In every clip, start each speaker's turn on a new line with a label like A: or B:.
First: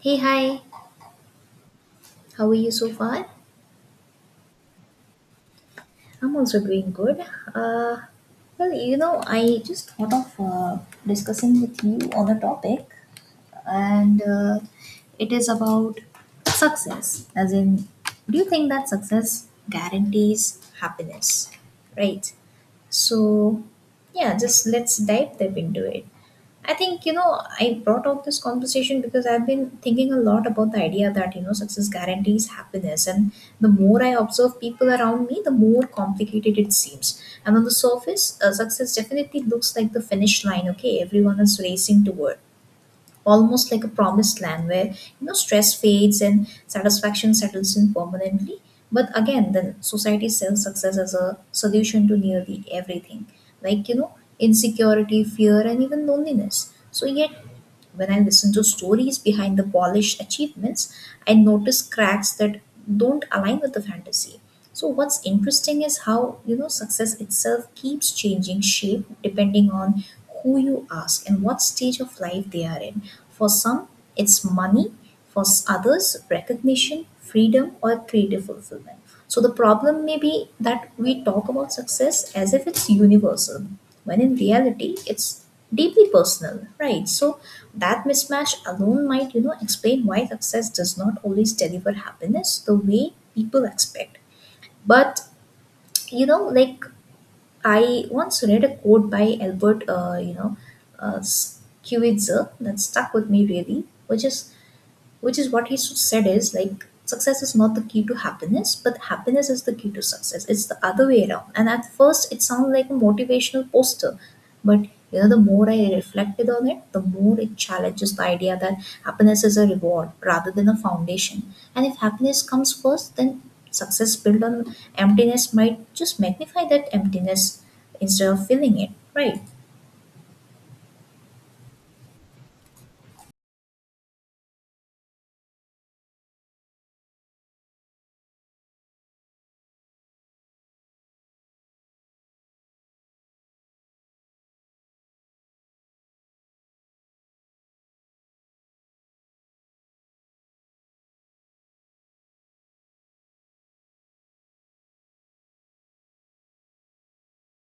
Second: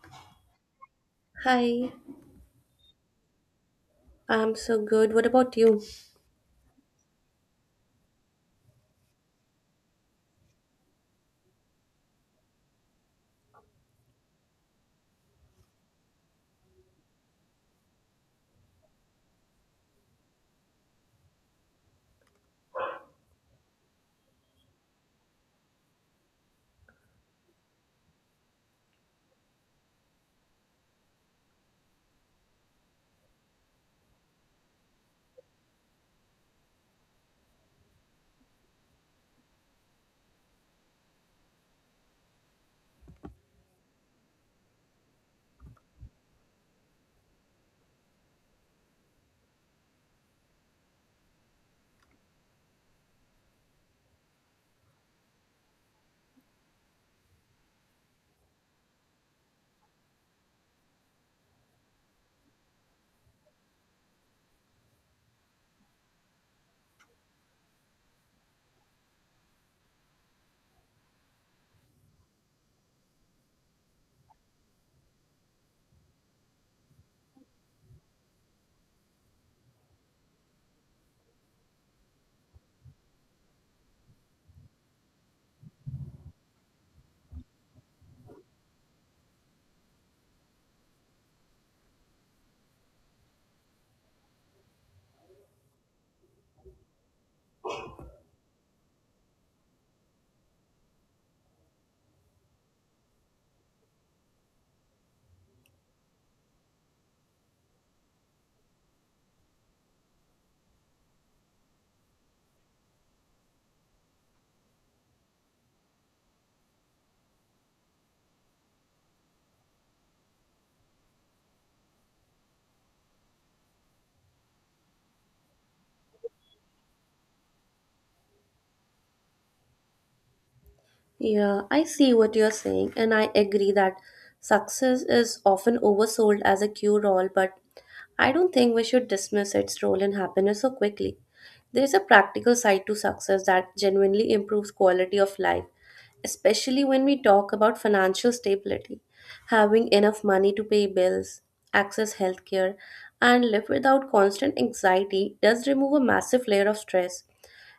A: Hey, hi.
B: Hi,
A: How are you so far?
B: I'm so good. What about you?
A: I'm also doing good. Uh, I just thought of discussing with you on a topic, and it is about success. As in, do you think that success guarantees happiness? Right. So, yeah, just let's dive deep into it. I think, you know, I brought up this conversation because I've been thinking a lot about the idea that, you know, success guarantees happiness. And the more I observe people around me, the more complicated it seems. And on the surface, success definitely looks like the finish line, okay? Everyone is racing toward almost like a promised land where, you know, stress fades and satisfaction settles in permanently. But again, then society sells success as a solution to nearly everything, like, you know, insecurity, fear, and even loneliness. So yet, when I listen to stories behind the polished achievements, I notice cracks that don't align with the fantasy. So what's interesting is how, you know, success itself keeps changing shape depending on who you ask and what stage of life they are in. For some, it's money, others, recognition, freedom, or creative fulfillment. So the problem may be that we talk about success as if it's universal, when in reality it's deeply personal, right? So that mismatch alone might, you know, explain why success does not always deliver happiness the way people expect. But you know, like, I once read a quote by Albert, uh, Schweitzer that stuck with me really, which is what he said is like, success is not the key to happiness, but happiness is the key to success. It's the other way around. And at first it sounded like a motivational poster, but, you know, the more I reflected on it, the more it challenges the idea that happiness is a reward rather than a foundation. And if happiness comes first, then success built on emptiness might just magnify that emptiness instead of filling it, right?
B: Yeah, I see what you're saying, and I agree that success is often oversold as a cure all, but I don't think we should dismiss its role in happiness so quickly. There is a practical side to success that genuinely improves quality of life, especially when we talk about financial stability, having enough money to pay bills, access healthcare, and live without constant anxiety does remove a massive layer of stress.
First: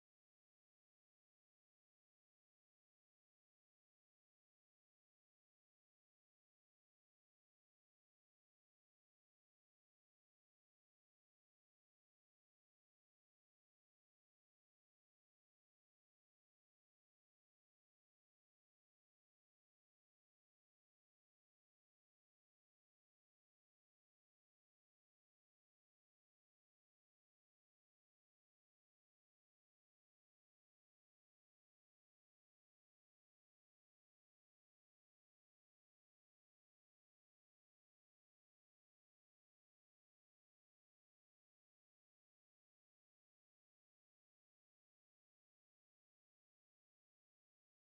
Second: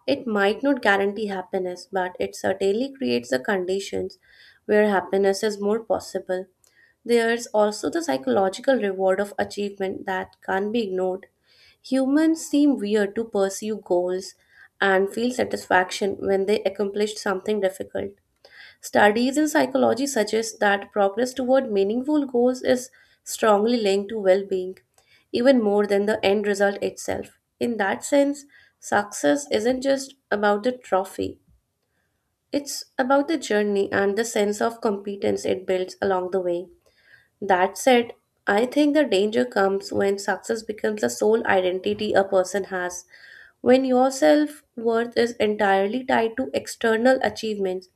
B: It might not guarantee happiness, but it certainly creates the conditions where happiness is more possible. There's also the psychological reward of achievement that can't be ignored. Humans seem weird to pursue goals and feel satisfaction when they accomplish something difficult. Studies in psychology suggest that progress toward meaningful goals is strongly linked to well being, even more than the end result itself. In that sense, success isn't just about the trophy, it's about the journey and the sense of competence it builds along the way. That said, I think the danger comes when success becomes the sole identity a person has. When your self worth is entirely tied to external achievements,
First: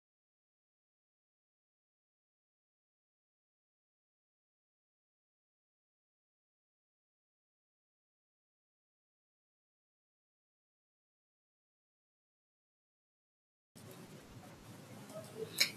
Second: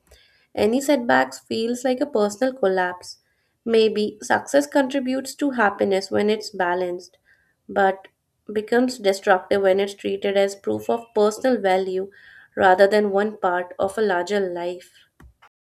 B: any setbacks feels like a personal collapse. Maybe success contributes to happiness when it's balanced, but becomes destructive when it's treated as proof of personal value rather than one part of a larger life.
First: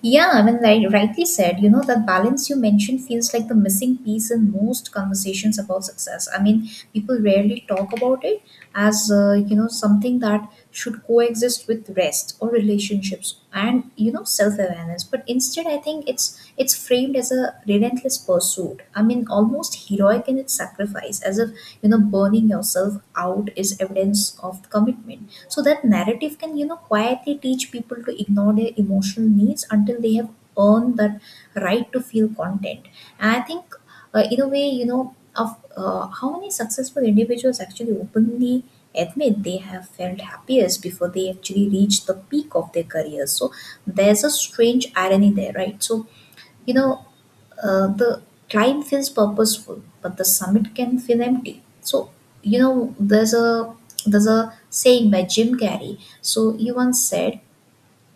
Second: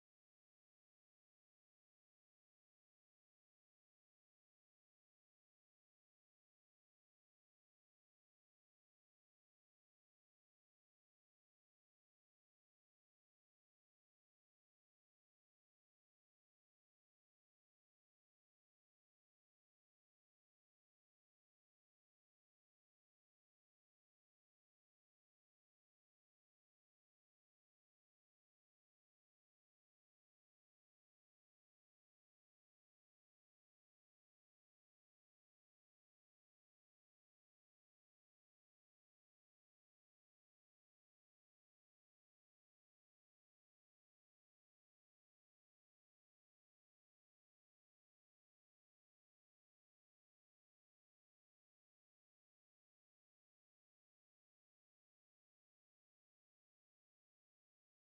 A: Yeah, I mean, like, rightly said, you know, that balance you mentioned feels like the missing piece in most conversations about success. I mean, people rarely talk about it as, something that should coexist with rest or relationships and, you know, self-awareness. But instead, I think it's framed as a relentless pursuit. I mean, almost heroic in its sacrifice, as if, you know, burning yourself out is evidence of commitment. So that narrative can, you know, quietly teach people to ignore their emotional needs until they have earned that right to feel content. And I think, in a way, you know, of how many successful individuals actually openly admit they have felt happiest before they actually reach the peak of their careers. So there's a strange irony there, right? You know, the climb feels purposeful, but the summit can feel empty. So, you know, there's a saying by Jim Carrey. So he once said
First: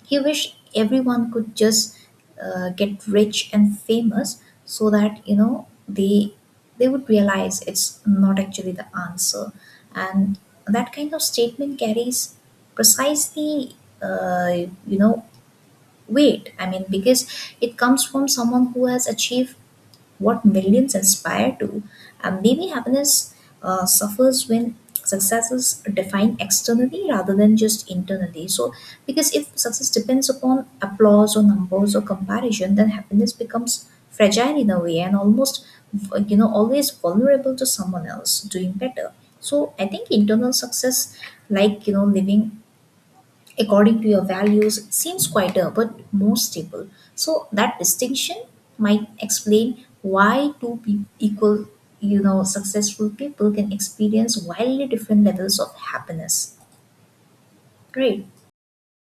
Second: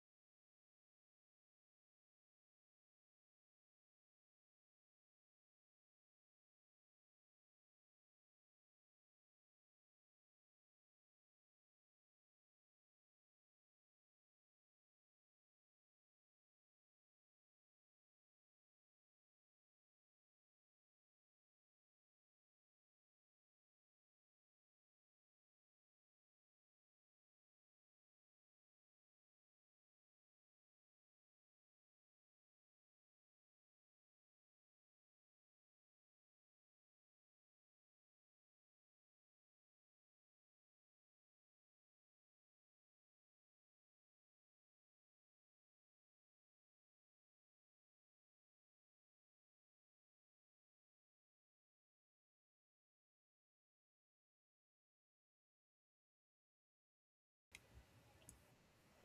A: he wished everyone could just get rich and famous, so that, you know, they would realize it's not actually the answer. And that kind of statement carries precisely, you know, weight. I mean, because it comes from someone who has achieved what millions aspire to. And maybe happiness suffers when success is defined externally rather than just internally. So, because if success depends upon applause or numbers or comparison, then happiness becomes fragile in a way and almost, you know, always vulnerable to someone else doing better. So, I think internal success, like, you know, living according to your values seems quieter but more stable. So that distinction might explain why equal, you know, successful people can experience wildly different levels of happiness. Great.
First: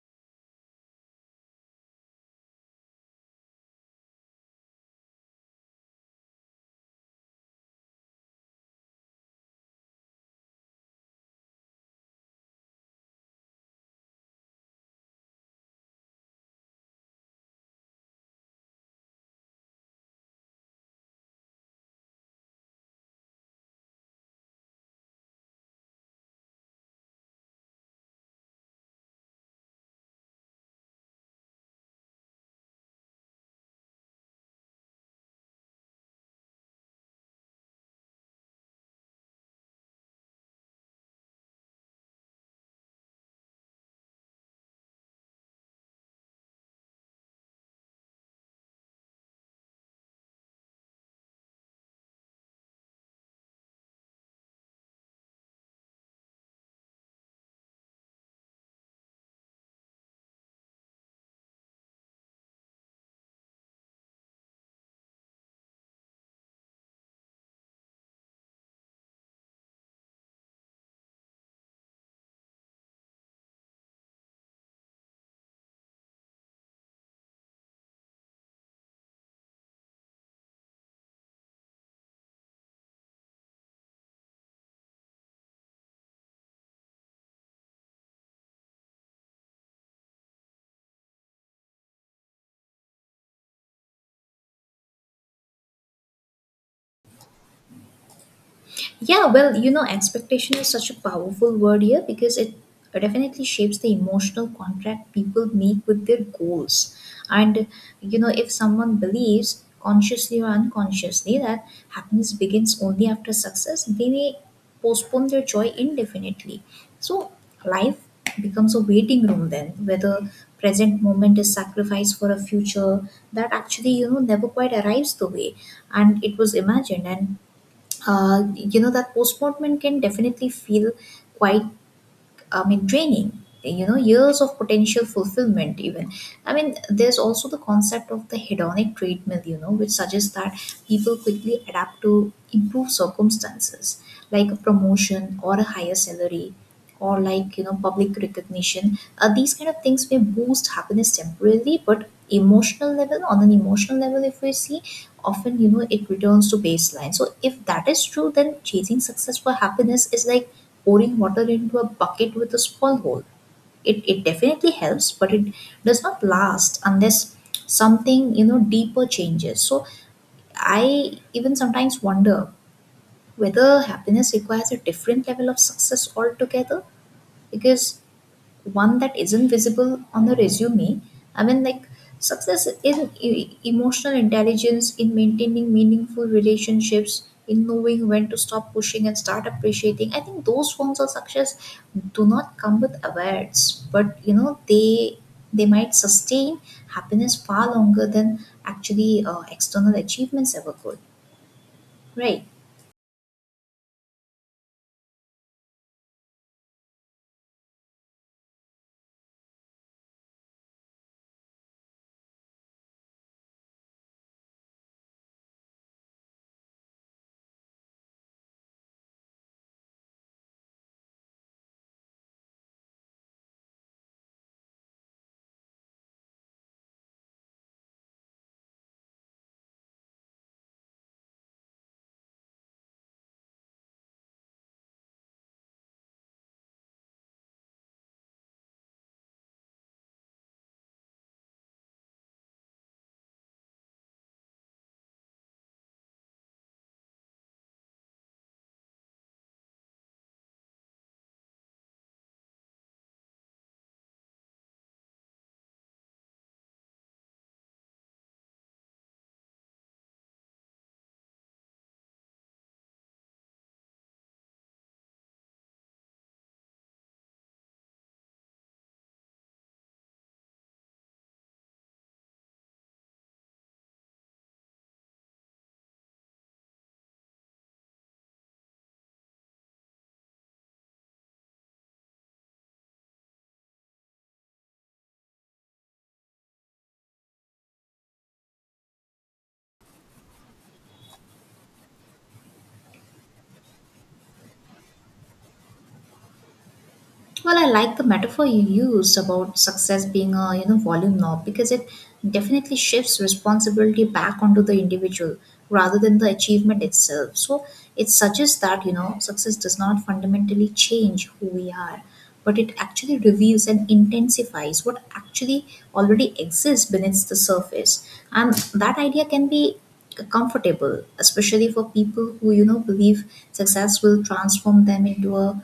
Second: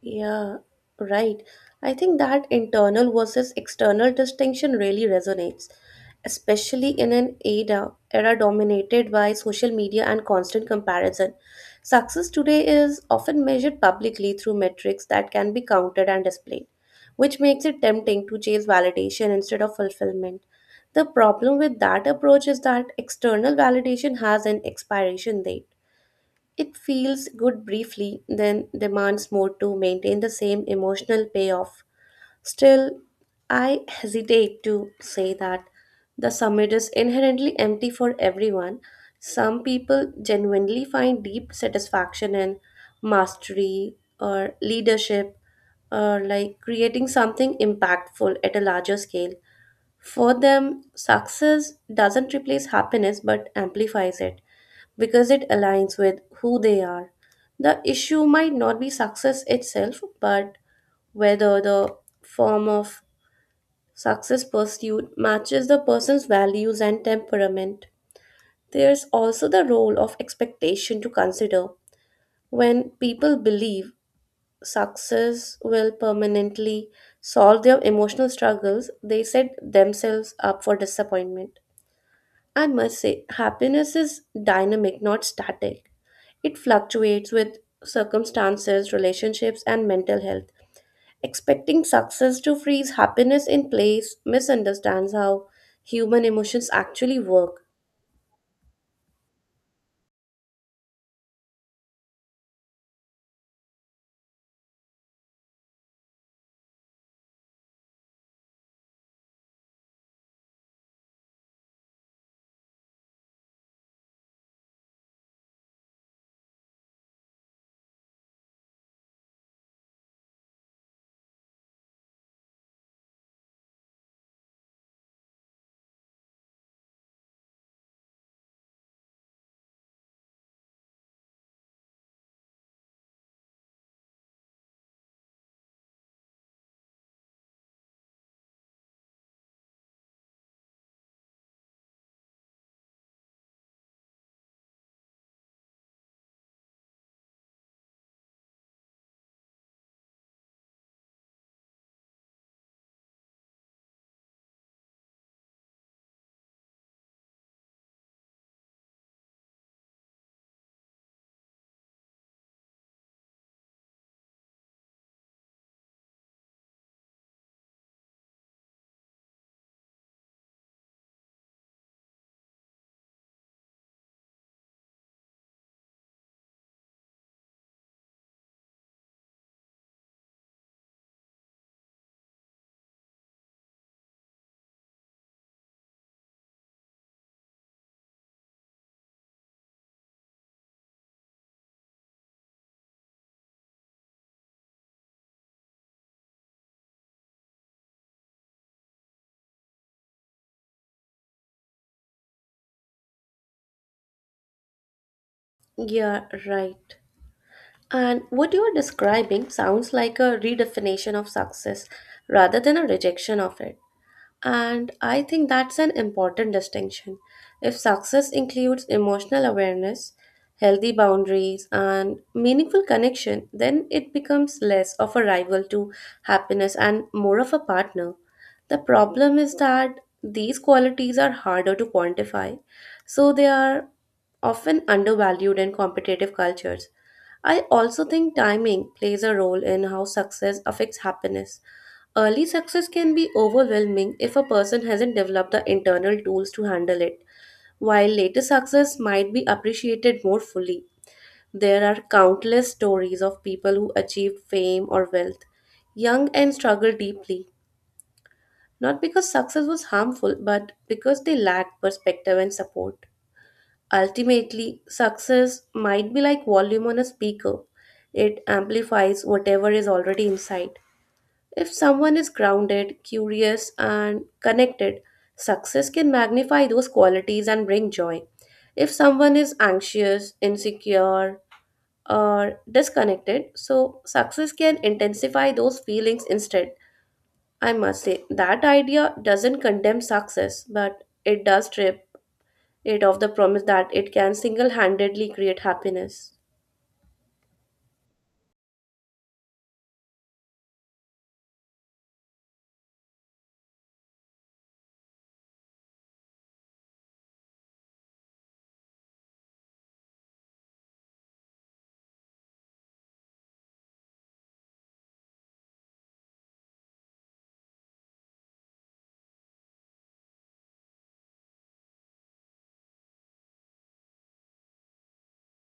B: Yeah, right. I think that internal versus external distinction really resonates, especially in an era dominated by social media and constant comparison. Success today is often measured publicly through metrics that can be counted and displayed, which makes it tempting to chase validation instead of fulfillment. The problem with that approach is that external validation has an expiration date. It feels good briefly, then demands more to maintain the same emotional payoff. Still, I hesitate to say that the summit is inherently empty for everyone. Some people genuinely find deep satisfaction in mastery or leadership, or like creating something impactful at a larger scale. For them, success doesn't replace happiness but amplifies it because it aligns with who they are. The issue might not be success itself, but whether the form of success pursued matches the person's values and temperament. There's also the role of expectation to consider. When people believe success will permanently solve their emotional struggles, they set themselves up for disappointment. I must say, happiness is dynamic, not static. It fluctuates with circumstances, relationships, and mental health. Expecting success to freeze happiness in place misunderstands how human emotions actually work.
A: Yeah, well, you know, expectation is such a powerful word here because it definitely shapes the emotional contract people make with their goals. And, you know, if someone believes consciously or unconsciously that happiness begins only after success, they may postpone their joy indefinitely. So, life becomes a waiting room then, where the present moment is sacrificed for a future that actually, you know, never quite arrives the way and it was imagined. And you know, that postponement can definitely feel quite, I mean, draining, you know, years of potential fulfillment, even. I mean, there's also the concept of the hedonic treadmill, you know, which suggests that people quickly adapt to improve circumstances, like a promotion or a higher salary or, like, you know, public recognition. These kind of things may boost happiness temporarily, but on an emotional level, if we see, often, you know, it returns to baseline. So if that is true, then chasing success for happiness is like pouring water into a bucket with a small hole. It definitely helps, but it does not last unless something, you know, deeper changes. So I even sometimes wonder whether happiness requires a different level of success altogether, because one that isn't visible on the resume. I mean, like success in emotional intelligence, in maintaining meaningful relationships, in knowing when to stop pushing and start appreciating. I think those forms of success do not come with awards, but you know, they might sustain happiness far longer than actually external achievements ever could. Right.
B: Yeah, right. And what you are describing sounds like a redefinition of success rather than a rejection of it. And I think that's an important distinction. If success includes emotional awareness, healthy boundaries, and meaningful connection, then it becomes less of a rival to happiness and more of a partner. The problem is that these qualities are harder to quantify, so they are often undervalued in competitive cultures. I also think timing plays a role in how success affects happiness. Early success can be overwhelming if a person hasn't developed the internal tools to handle it, while later success might be appreciated more fully. There are countless stories of people who achieved fame or wealth young and struggled deeply, not because success was harmful, but because they lacked perspective and support. Ultimately, success might be like volume on a speaker. It amplifies whatever is already inside. If someone is grounded, curious, and connected, success can magnify those qualities and bring joy. If someone is anxious, insecure, or disconnected, so success can intensify those feelings instead. I must say, that idea doesn't condemn success, but it does strip it of the promise that it can single handedly create happiness.
A: Well, I like the metaphor you used about success being a, you know, volume knob, because it definitely shifts responsibility back onto the individual rather than the achievement itself. So it suggests that, you know, success does not fundamentally change who we are, but it actually reveals and intensifies what actually already exists beneath the surface. And that idea can be comfortable, especially for people who, you know, believe success will transform them into a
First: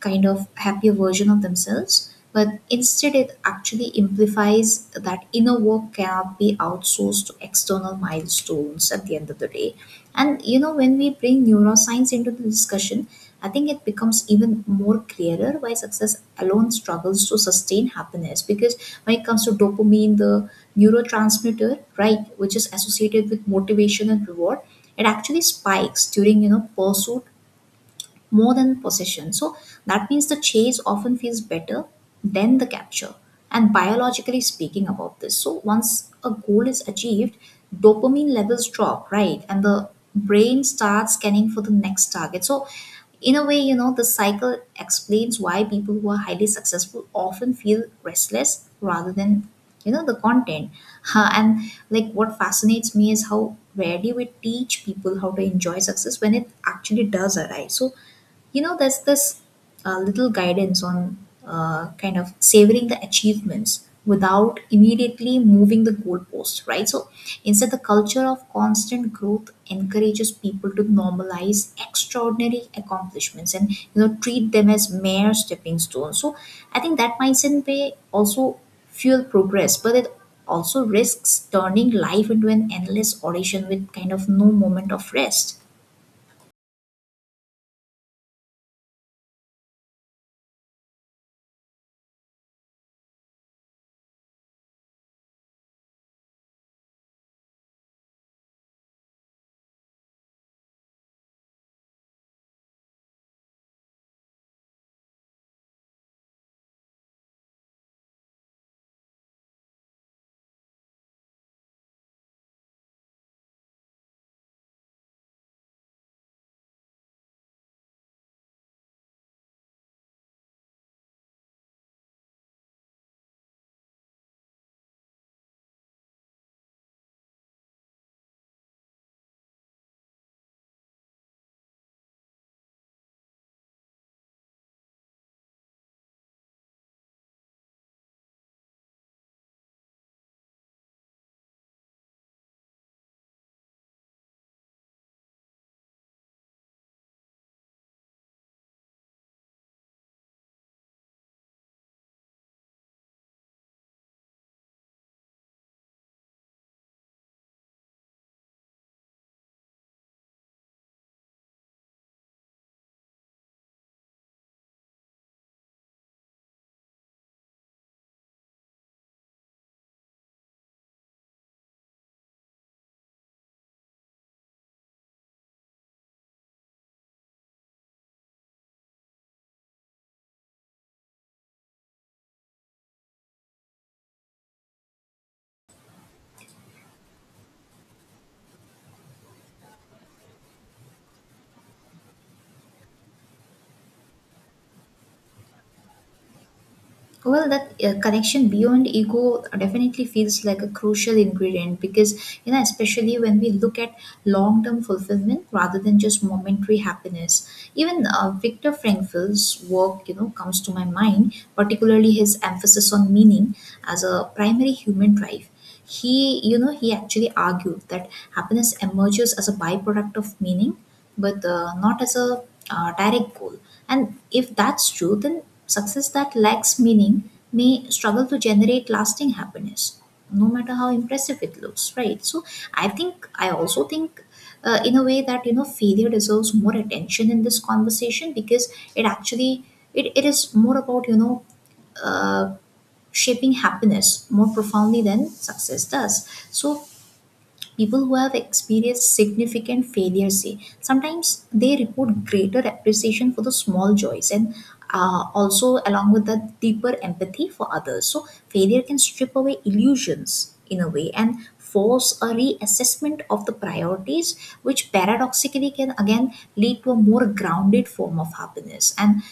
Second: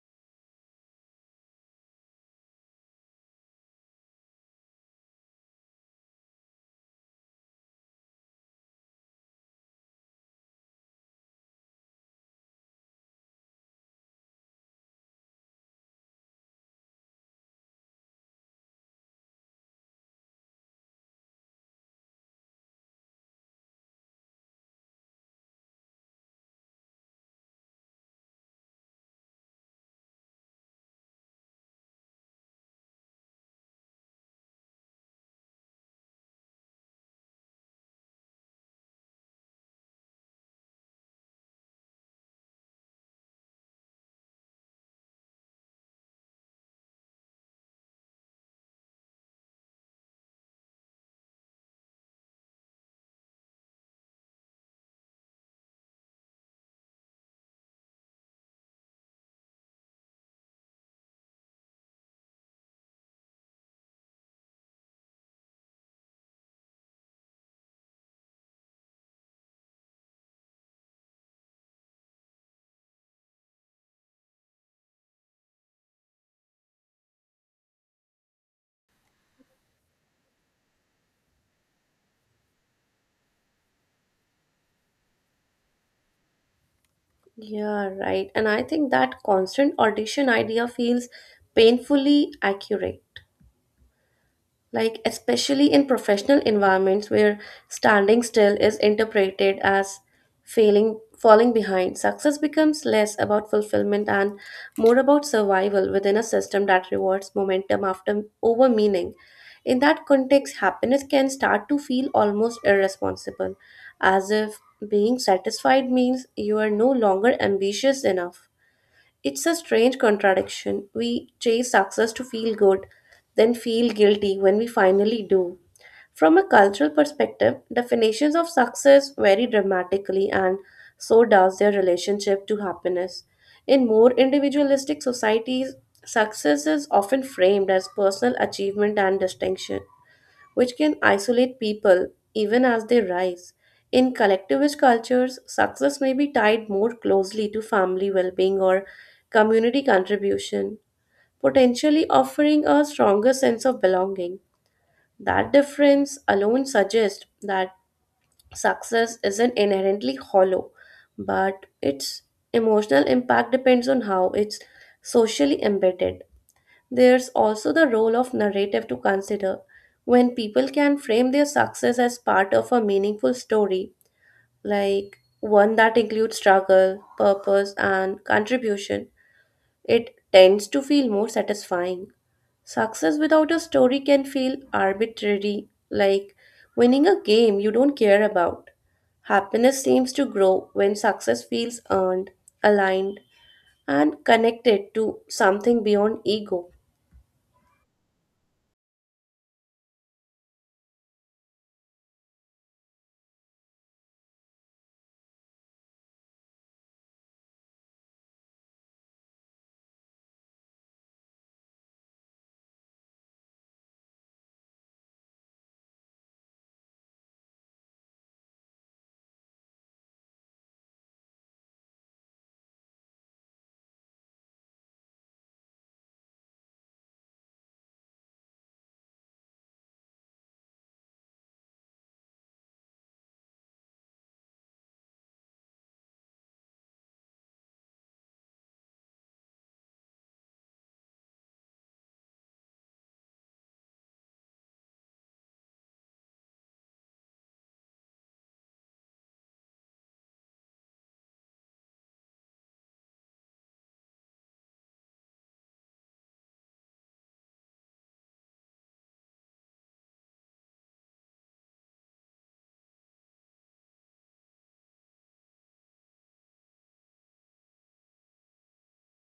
A: kind of happier version of themselves. But instead, it actually implies that inner work cannot be outsourced to external milestones at the end of the day. And you know, when we bring neuroscience into the discussion, I think it becomes even more clearer why success alone struggles to sustain happiness. Because when it comes to dopamine, the neurotransmitter, right, which is associated with motivation and reward, it actually spikes during, you know, pursuit more than possession. So that means the chase often feels better than the capture. And biologically speaking about this, so once a goal is achieved, dopamine levels drop, right? And the brain starts scanning for the next target. So in a way, you know, the cycle explains why people who are highly successful often feel restless rather than, you know, the content. Huh, and Like, what fascinates me is how rarely we teach people how to enjoy success when it actually does arrive. So, you know, there's this little guidance on kind of savoring the achievements without immediately moving the goalpost, right? So instead, the culture of constant growth encourages people to normalize extraordinary accomplishments and, you know, treat them as mere stepping stones. So I think that mindset may also fuel progress, but it also risks turning life into an endless audition with kind of no moment of rest.
B: Yeah, right. And I think that constant audition idea feels painfully accurate, like especially in professional environments where standing still is interpreted as failing, falling behind. Success becomes less about fulfillment and more about survival within a system that rewards momentum after over meaning. In that context happiness can start to feel almost irresponsible, as if being satisfied means you are no longer ambitious enough. It's a strange contradiction. We chase success to feel good, then feel guilty when we finally do. From a cultural perspective, definitions of success vary dramatically, and so does their relationship to happiness. In more individualistic societies, success is often framed as personal achievement and distinction, which can isolate people even as they rise. In collectivist cultures, success may be tied more closely to family well being or community contribution, potentially offering a stronger sense of belonging. That difference alone suggests that success isn't inherently hollow, but its emotional impact depends on how it's socially embedded. There's also the role of narrative to consider. When people can frame their success as part of a meaningful story, like one that includes struggle, purpose, and contribution, it tends to feel more satisfying. Success without a story can feel arbitrary, like winning a game you don't care about. Happiness seems to grow when success feels earned, aligned, and connected to something beyond ego.
A: Well, that connection beyond ego definitely feels like a crucial ingredient because, you know, especially when we look at long term fulfillment rather than just momentary happiness. Even Viktor Frankl's work, you know, comes to my mind, particularly his emphasis on meaning as a primary human drive. He actually argued that happiness emerges as a byproduct of meaning, but not as a direct goal. And if that's true, then success that lacks meaning may struggle to generate lasting happiness, no matter how impressive it looks, right? So I also think in a way that, you know, failure deserves more attention in this conversation because it actually, it is more about, you know, uh, shaping happiness more profoundly than success does. So people who have experienced significant failure say sometimes they report greater appreciation for the small joys and, also along with that, deeper empathy for others. So failure can strip away illusions in a way and force a reassessment of the priorities, which paradoxically can again lead to a more grounded form of happiness. And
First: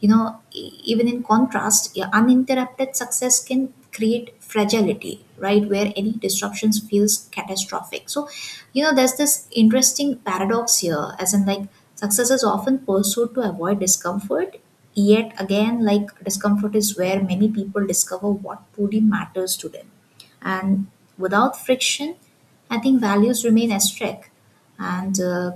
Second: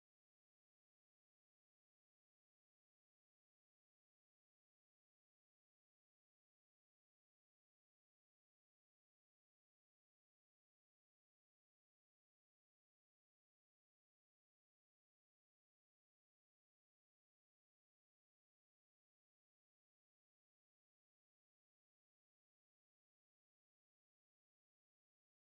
A: you know, even in contrast, yeah, uninterrupted success can create fragility, right, where any disruptions feels catastrophic. So you know, there's this interesting paradox here, as in, like, success is often pursued to avoid discomfort, yet again, like, discomfort is where many people discover what truly matters to them. And without friction, I think values remain asterisk. and uh,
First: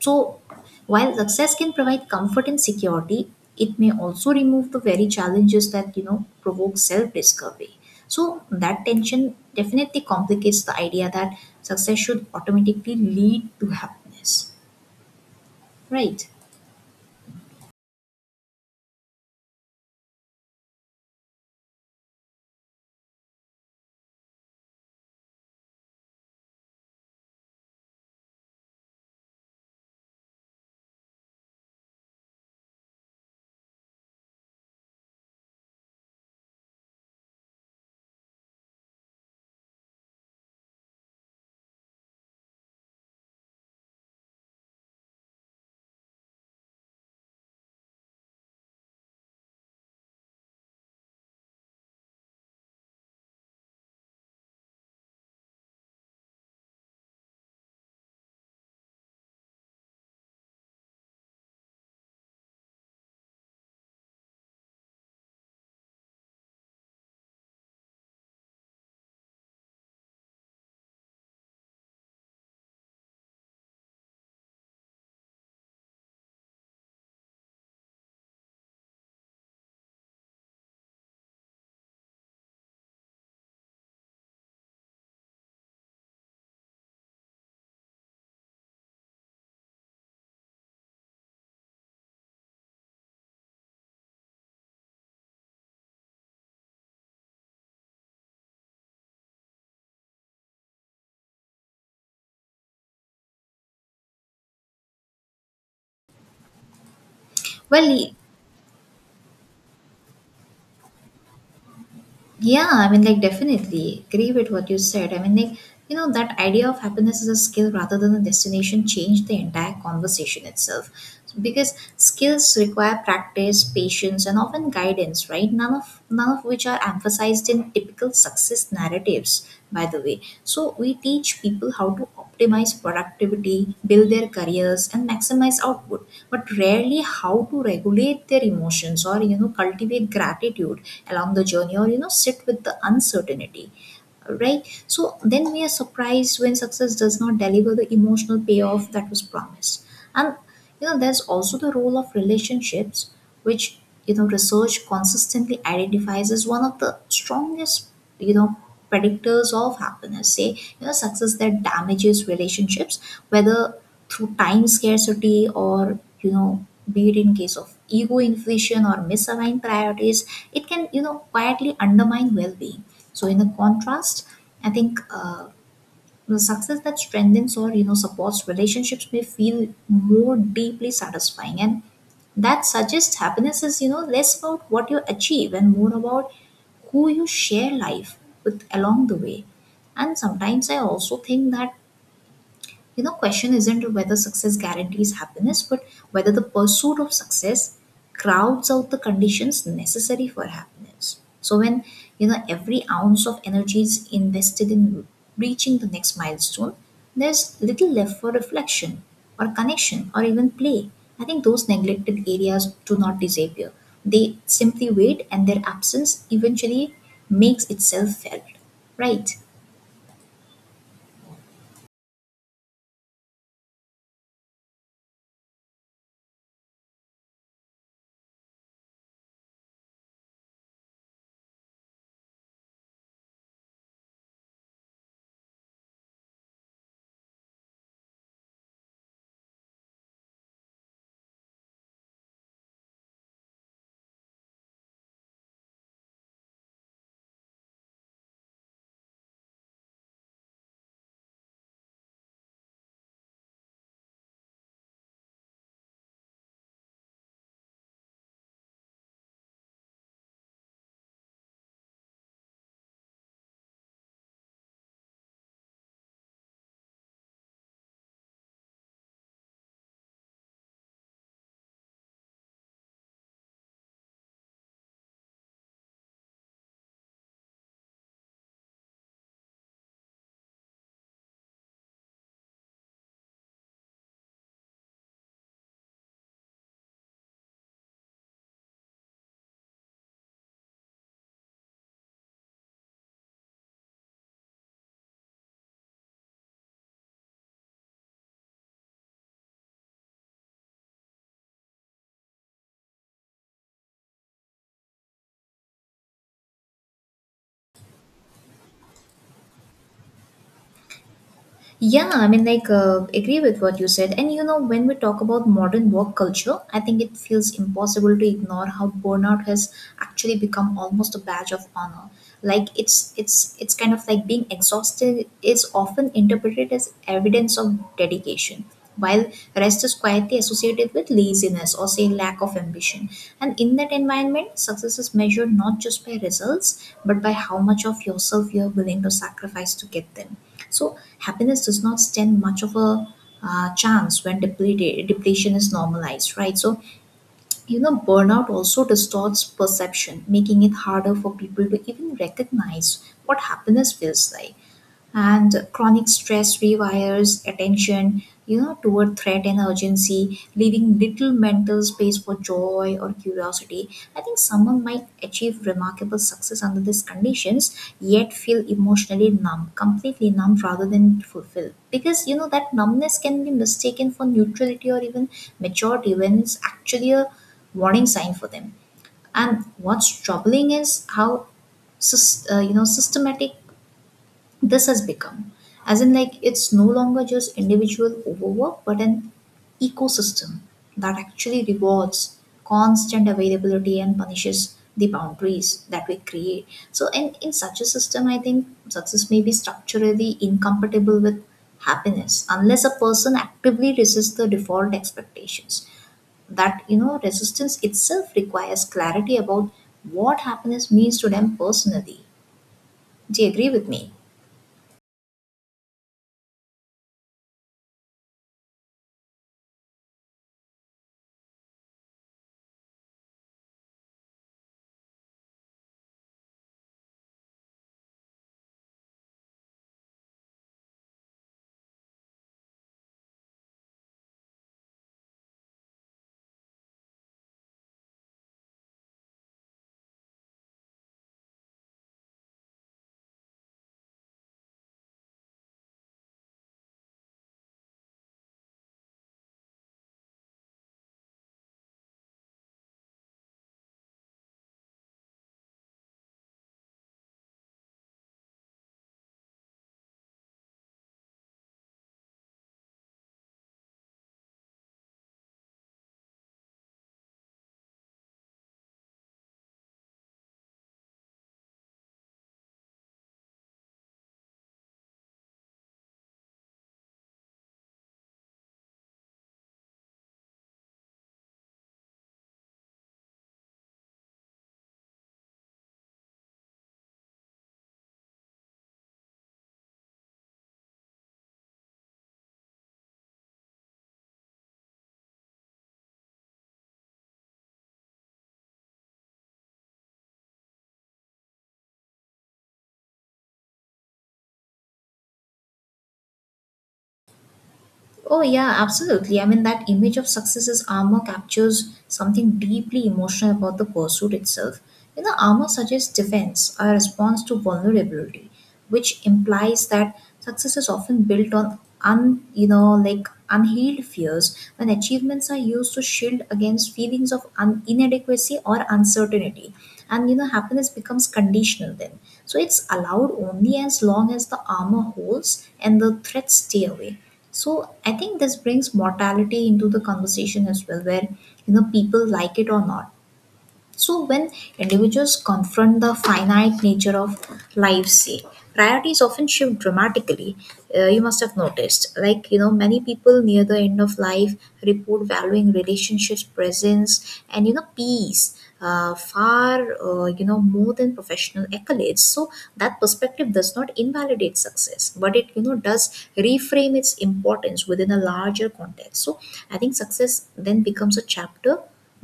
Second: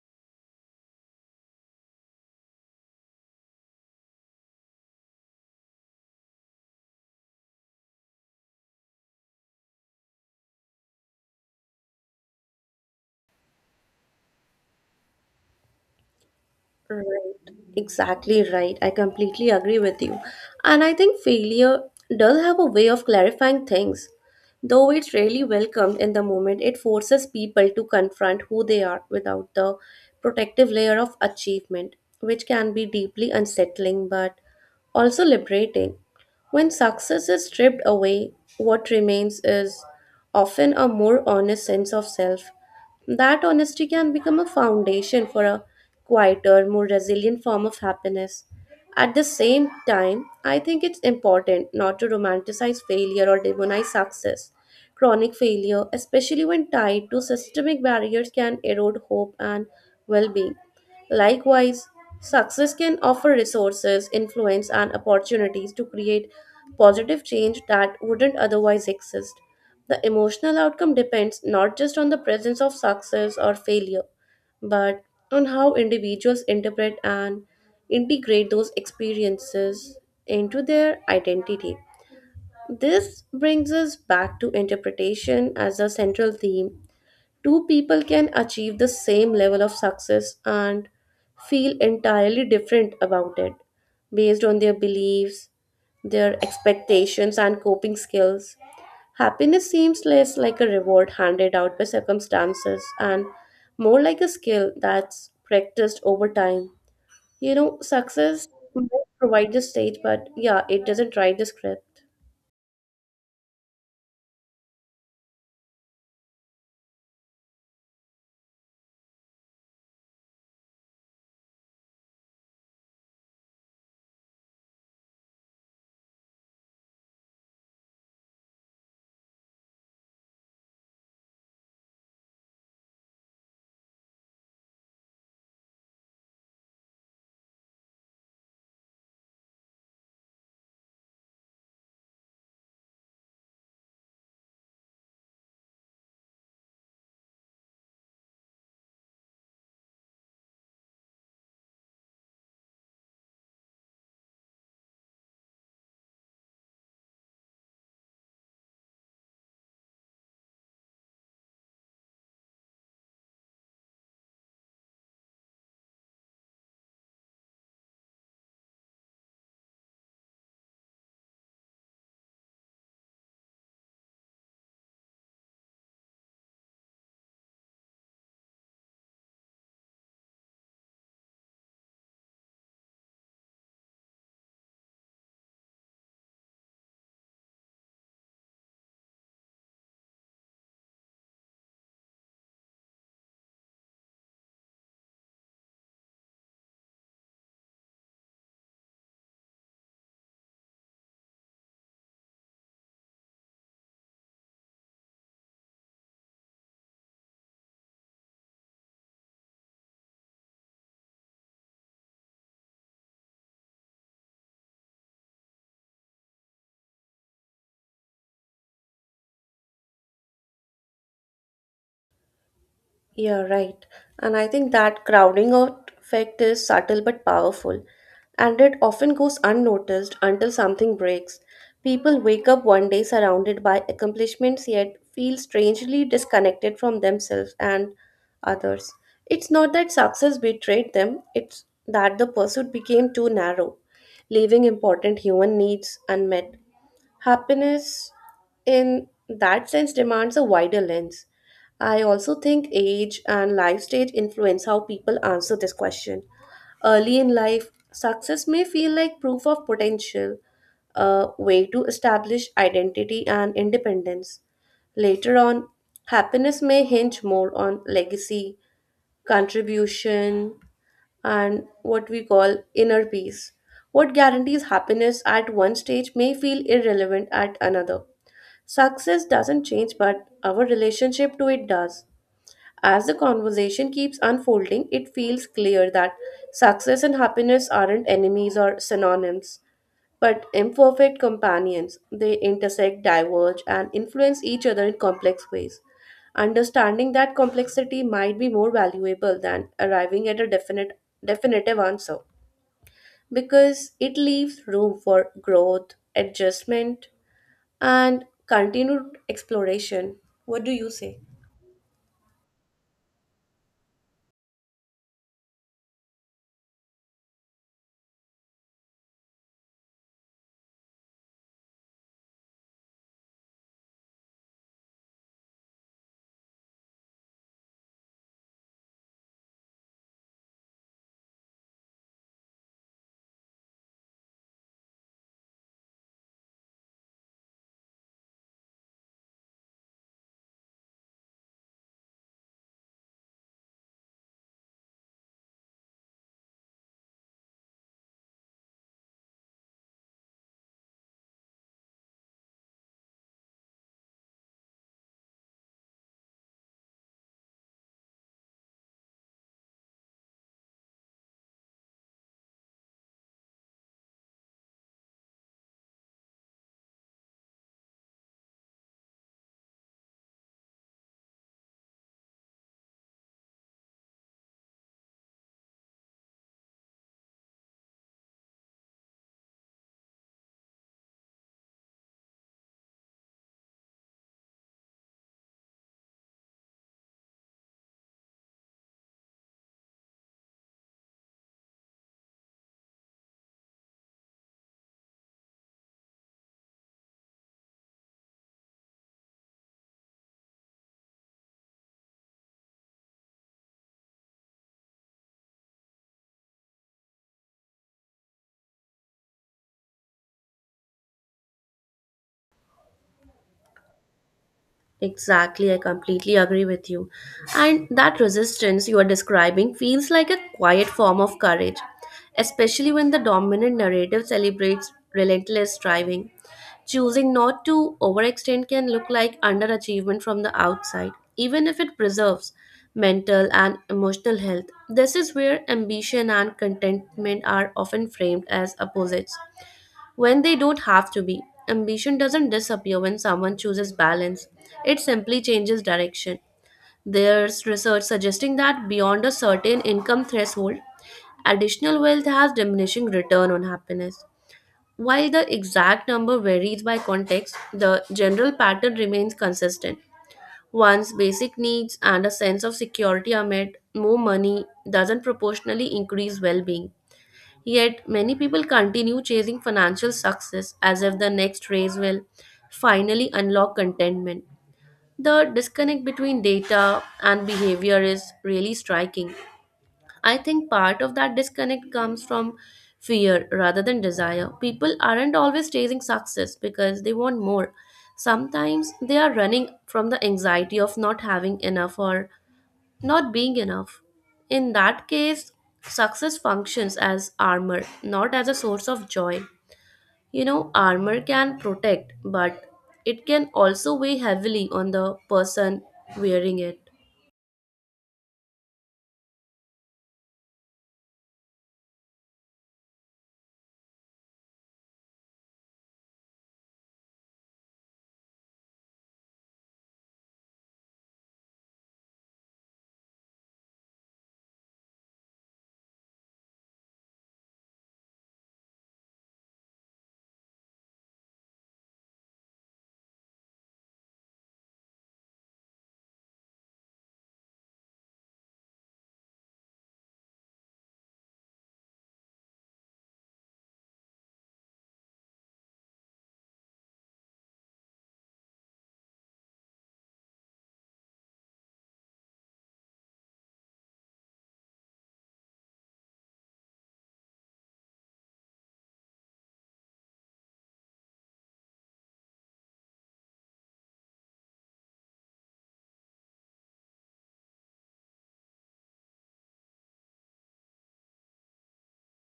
A: so, while success can provide comfort and security, it may also remove the very challenges that, you know, provoke self-discovery. So that tension definitely complicates the idea that success should automatically lead to happiness, right?
B: Right, exactly right. I completely agree with you. And I think failure does have a way of clarifying things. Though it's rarely welcomed in the moment, it forces people to confront who they are without the protective layer of achievement, which can be deeply unsettling but also liberating. When success is stripped away, what remains is often a more honest sense of self. That honesty can become a foundation for a quieter, more resilient form of happiness. At the same time, I think it's important not to romanticize failure or demonize success. Chronic failure, especially when tied to systemic barriers, can erode hope and well being. Likewise, success can offer resources, influence, and opportunities to create positive change that wouldn't otherwise exist. The emotional outcome depends not just on the presence of success or failure, but on how individuals interpret and integrate those experiences into their identity. This brings us back to interpretation as a central theme. Two people can achieve the same level of success and feel entirely different about it based on their beliefs, their expectations, and coping skills. Happiness seems less like a reward handed out by circumstances and more like a skill that's practiced over time. You know,
A: Well,
B: success might provide the stage, but yeah, it doesn't write the script.
A: Yeah, I mean, like, definitely agree with what you said. I mean, like, that idea of happiness as a skill rather than a destination changed the entire conversation itself. Because skills require practice, patience, and often guidance, right? None of which are emphasized in typical success narratives, by the way. So we teach people how to optimize productivity, build their careers and maximize output, but rarely how to regulate their emotions or cultivate gratitude along the journey, or sit with the uncertainty, right? So then we are surprised when success does not deliver the emotional payoff that was promised. And there's also the role of relationships, which research consistently identifies as one of the strongest, you know predictors of happiness. Say success that damages relationships, whether through time scarcity, or be it in case of ego inflation or misaligned priorities, it can quietly undermine well-being. So in the contrast, I think the success that strengthens or supports relationships may feel more deeply satisfying, and that suggests happiness is, less about what you achieve and more about who you share life with along the way. And sometimes I also think that question isn't whether success guarantees happiness, but whether the pursuit of success crowds out the conditions necessary for happiness. So when every ounce of energy is invested in reaching the next milestone, there's little left for reflection or connection or even play. I think those neglected areas do not disappear, they simply wait, and their absence eventually makes itself felt, right?
B: Yeah, right. And I think that crowding out effect is subtle but powerful, and it often goes unnoticed until something breaks. People wake up one day surrounded by accomplishments yet feel strangely disconnected from themselves and others. It's not that success betrayed them, it's that the pursuit became too narrow, leaving important human needs unmet. Happiness, in that sense, demands a wider lens. I also think age and life stage influence how people answer this question. Early in life, success may feel like proof of potential, a way to establish identity and independence. Later on, happiness may hinge more on legacy, contribution, and what we call inner peace. What guarantees happiness at one stage may feel irrelevant at another. Success doesn't change, but our relationship to it does. As the conversation keeps unfolding, it feels clear that success and happiness aren't enemies or synonyms, but imperfect companions. They intersect, diverge, and influence each other in complex ways. Understanding that complexity might be more valuable than arriving at a definite definitive answer, because it leaves room for growth, adjustment, and continued exploration. What do you say?
A: Yeah, I mean, like, agree with what you said. And when we talk about modern work culture, I think it feels impossible to ignore how burnout has actually become almost a badge of honor. Like, it's kind of like being exhausted is often interpreted as evidence of dedication, while rest is quietly associated with laziness or say lack of ambition. And in that environment, success is measured not just by results, but by how much of yourself you are willing to sacrifice to get them. So happiness does not stand much of a chance when depleted, depletion is normalized, right? So burnout also distorts perception, making it harder for people to even recognize what happiness feels like. And chronic stress rewires attention, toward threat and urgency, leaving little mental space for joy or curiosity. I think someone might achieve remarkable success under these conditions yet feel emotionally numb, completely numb, rather than fulfilled, because that numbness can be mistaken for neutrality or even maturity when it's actually a warning sign for them. And what's troubling is how systematic this has become, as in like it's no longer just individual overwork but an ecosystem that actually rewards constant availability and punishes the boundaries that we create. So in such a system, I think success may be structurally incompatible with happiness unless a person actively resists the default expectations. That resistance itself requires clarity about what happiness means to them personally. Do you agree with me?
B: Exactly, I completely agree with you. And that resistance you are describing feels like a quiet form of courage, especially when the dominant narrative celebrates relentless striving. Choosing not to overextend can look like underachievement from the outside, even if it preserves mental and emotional health. This is where ambition and contentment are often framed as opposites, when they don't have to be. Ambition doesn't disappear when someone chooses balance, it simply changes direction. There's research suggesting that beyond a certain income threshold, additional wealth has diminishing return on happiness. While the exact number varies by context, the general pattern remains consistent. Once basic needs and a sense of security are met, more money doesn't proportionally increase well being. Yet, many people continue chasing financial success as if the next raise will finally unlock contentment. The disconnect between data and behavior is really striking. I think part of that disconnect comes from fear rather than desire. People aren't always chasing success because they want more. Sometimes they are running from the anxiety of not having enough or not being enough. In that case, success functions as armor, not as a source of joy. You know, armor can protect, but it can also weigh heavily on the person wearing it.
A: Oh, yeah, absolutely. I mean, that image of success as armor captures something deeply emotional about the pursuit itself. You know, armor suggests defense, a response to vulnerability, which implies that success is often built on like unhealed fears, when achievements are used to shield against feelings of inadequacy or uncertainty. And happiness becomes conditional then. So it's allowed only as long as the armor holds and the threats stay away. So I think this brings mortality into the conversation as well, where people like it or not. So, when individuals confront the finite nature of life, say, priorities often shift dramatically. You must have noticed, like, many people near the end of life report valuing relationships, presence, and, peace, far, more than professional accolades. So, that perspective does not invalidate success, but it, does reframe its importance within a larger context. So, I think success then becomes a chapter,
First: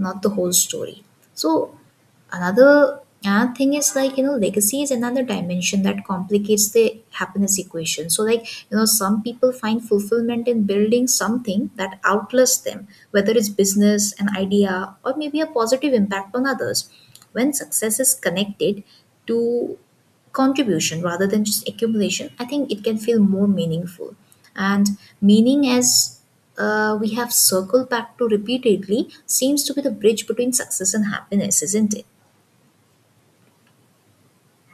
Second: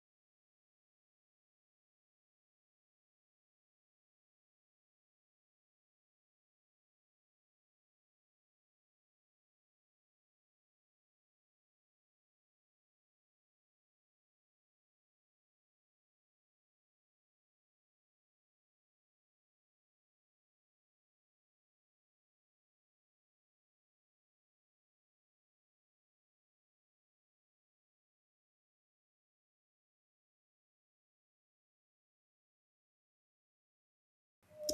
A: not the whole story. So another thing is, like, legacy is another dimension that complicates the happiness equation. So, like, some people find fulfillment in building something that outlasts them, whether it's business, an idea, or maybe a positive impact on others. When success is connected to contribution rather than just accumulation, I think it can feel more meaningful. And meaning, as we have circled back to repeatedly, seems to be the bridge between success and happiness, isn't it?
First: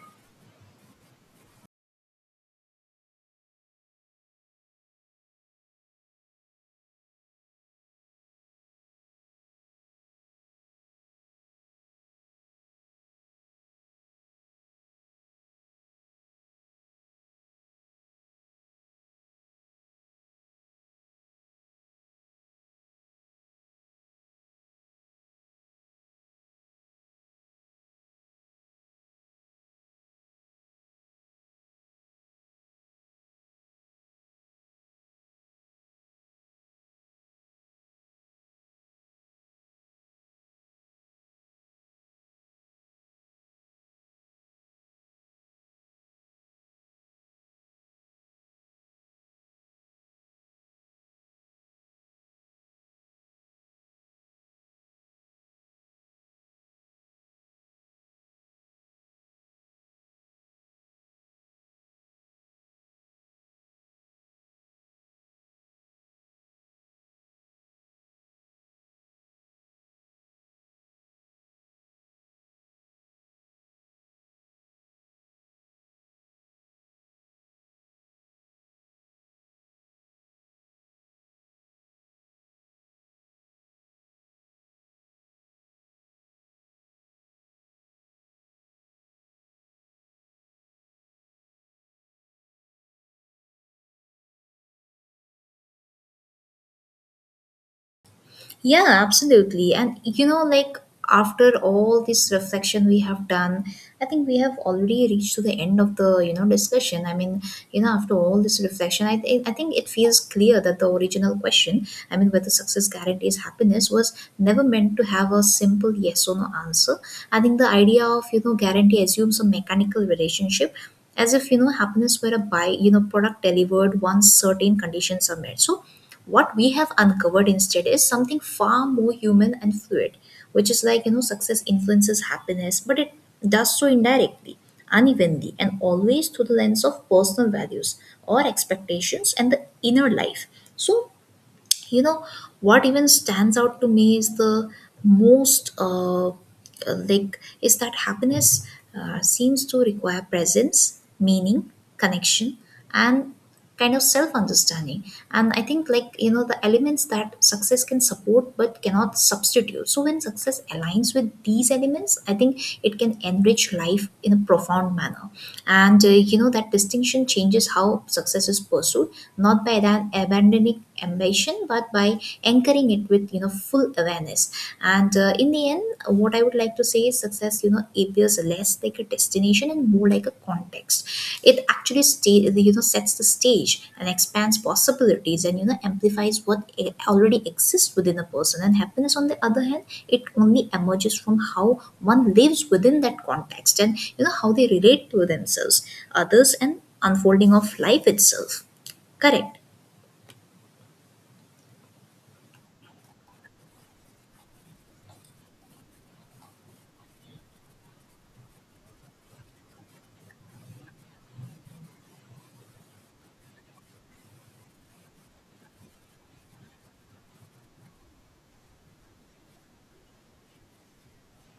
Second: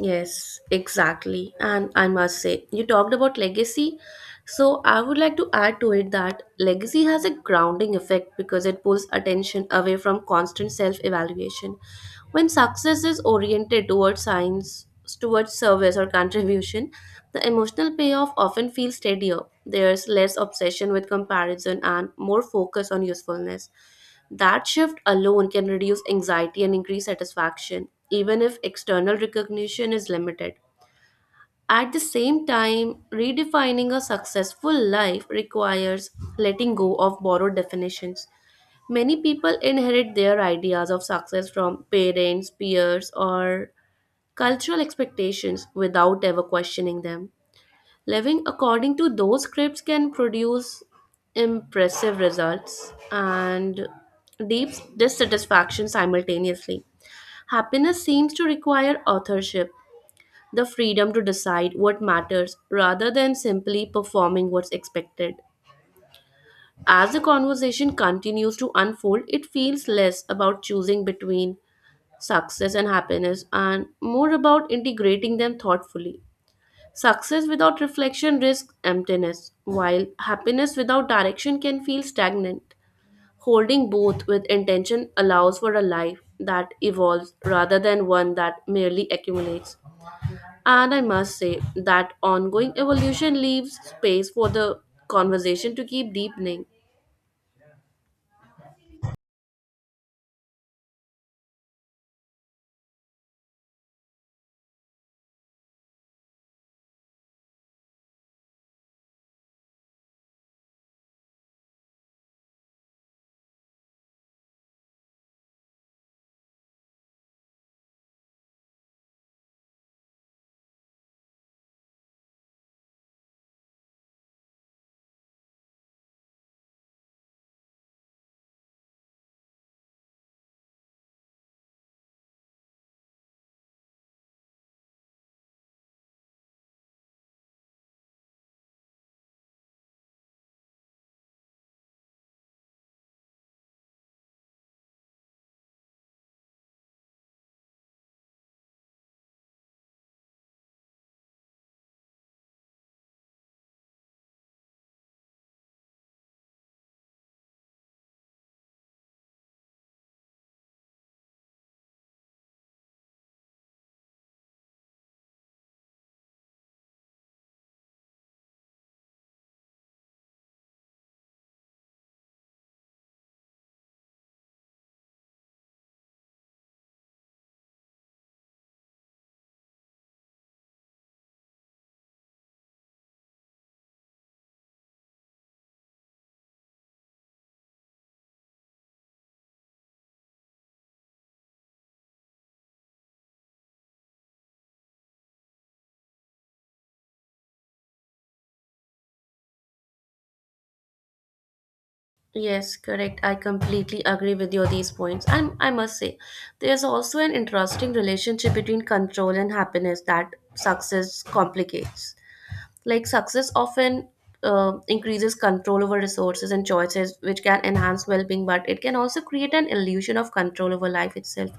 B: Yes, exactly. And I must say, you talked about legacy. So I would like to add to it that legacy has a grounding effect because it pulls attention away from constant self evaluation. When success is oriented towards science, towards service or contribution, the emotional payoff often feels steadier. There's less obsession with comparison and more focus on usefulness. That shift alone can reduce anxiety and increase satisfaction, even if external recognition is limited. At the same time, redefining a successful life requires letting go of borrowed definitions. Many people inherit their ideas of success from parents, peers, or cultural expectations without ever questioning them. Living according to those scripts can produce impressive results and deep dissatisfaction simultaneously. Happiness seems to require authorship, the freedom to decide what matters rather than simply performing what's expected. As the conversation continues to unfold, it feels less about choosing between success and happiness and more about integrating them thoughtfully. Success without reflection risks emptiness, while happiness without direction can feel stagnant. Holding both with intention allows for a life that evolves rather than one that merely accumulates. And I must say that ongoing evolution leaves space for the conversation to keep deepening.
A: Yeah, absolutely. And like, after all this reflection we have done, I think we have already reached to the end of the discussion. I mean, after all this reflection, I think it feels clear that the original question, I mean, whether success guarantees happiness, was never meant to have a simple yes or no answer. I think the idea of guarantee assumes a mechanical relationship, as if happiness were a buy, product delivered once certain conditions are met. So what we have uncovered instead is something far more human and fluid, which is like, success influences happiness, but it does so indirectly, unevenly, and always through the lens of personal values or expectations and the inner life. So you know what even stands out to me is the most like, is that happiness seems to require presence, meaning, connection, and kind of self understanding. And I think, like, the elements that success can support but cannot substitute. So when success aligns with these elements, I think it can enrich life in a profound manner. And that distinction changes how success is pursued, not by that abandoning ambition but by anchoring it with full awareness. And in the end, what I would like to say is, success appears less like a destination and more like a context. It actually sets the stage and expands possibilities and amplifies what already exists within a person. And happiness, on the other hand, it only emerges from how one lives within that context and how they relate to themselves, others, and unfolding of life itself, correct?
B: Yes, correct. I completely agree with you on these points. And I must say, there's also an interesting relationship between control and happiness that success complicates. Like success often increases control over resources and choices, which can enhance well being, but it can also create an illusion of control over life itself,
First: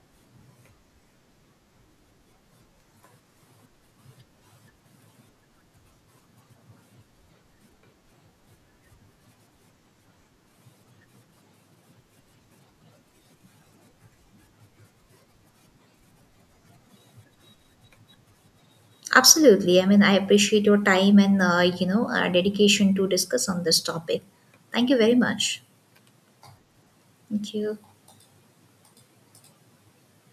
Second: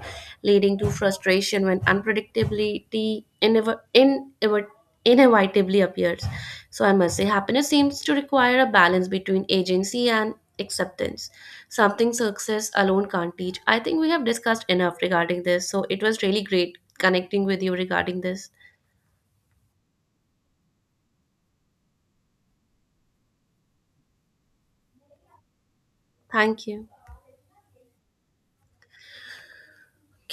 B: leading to frustration when unpredictability inevitably appears. So, I must say, happiness seems to require a balance between agency and acceptance, something success alone can't teach. I think we have discussed enough regarding this, so it was really great connecting with you regarding this.
A: Absolutely. I mean, I appreciate your time and dedication to discuss on this topic. Thank you very much.
B: Thank you.
A: Thank you.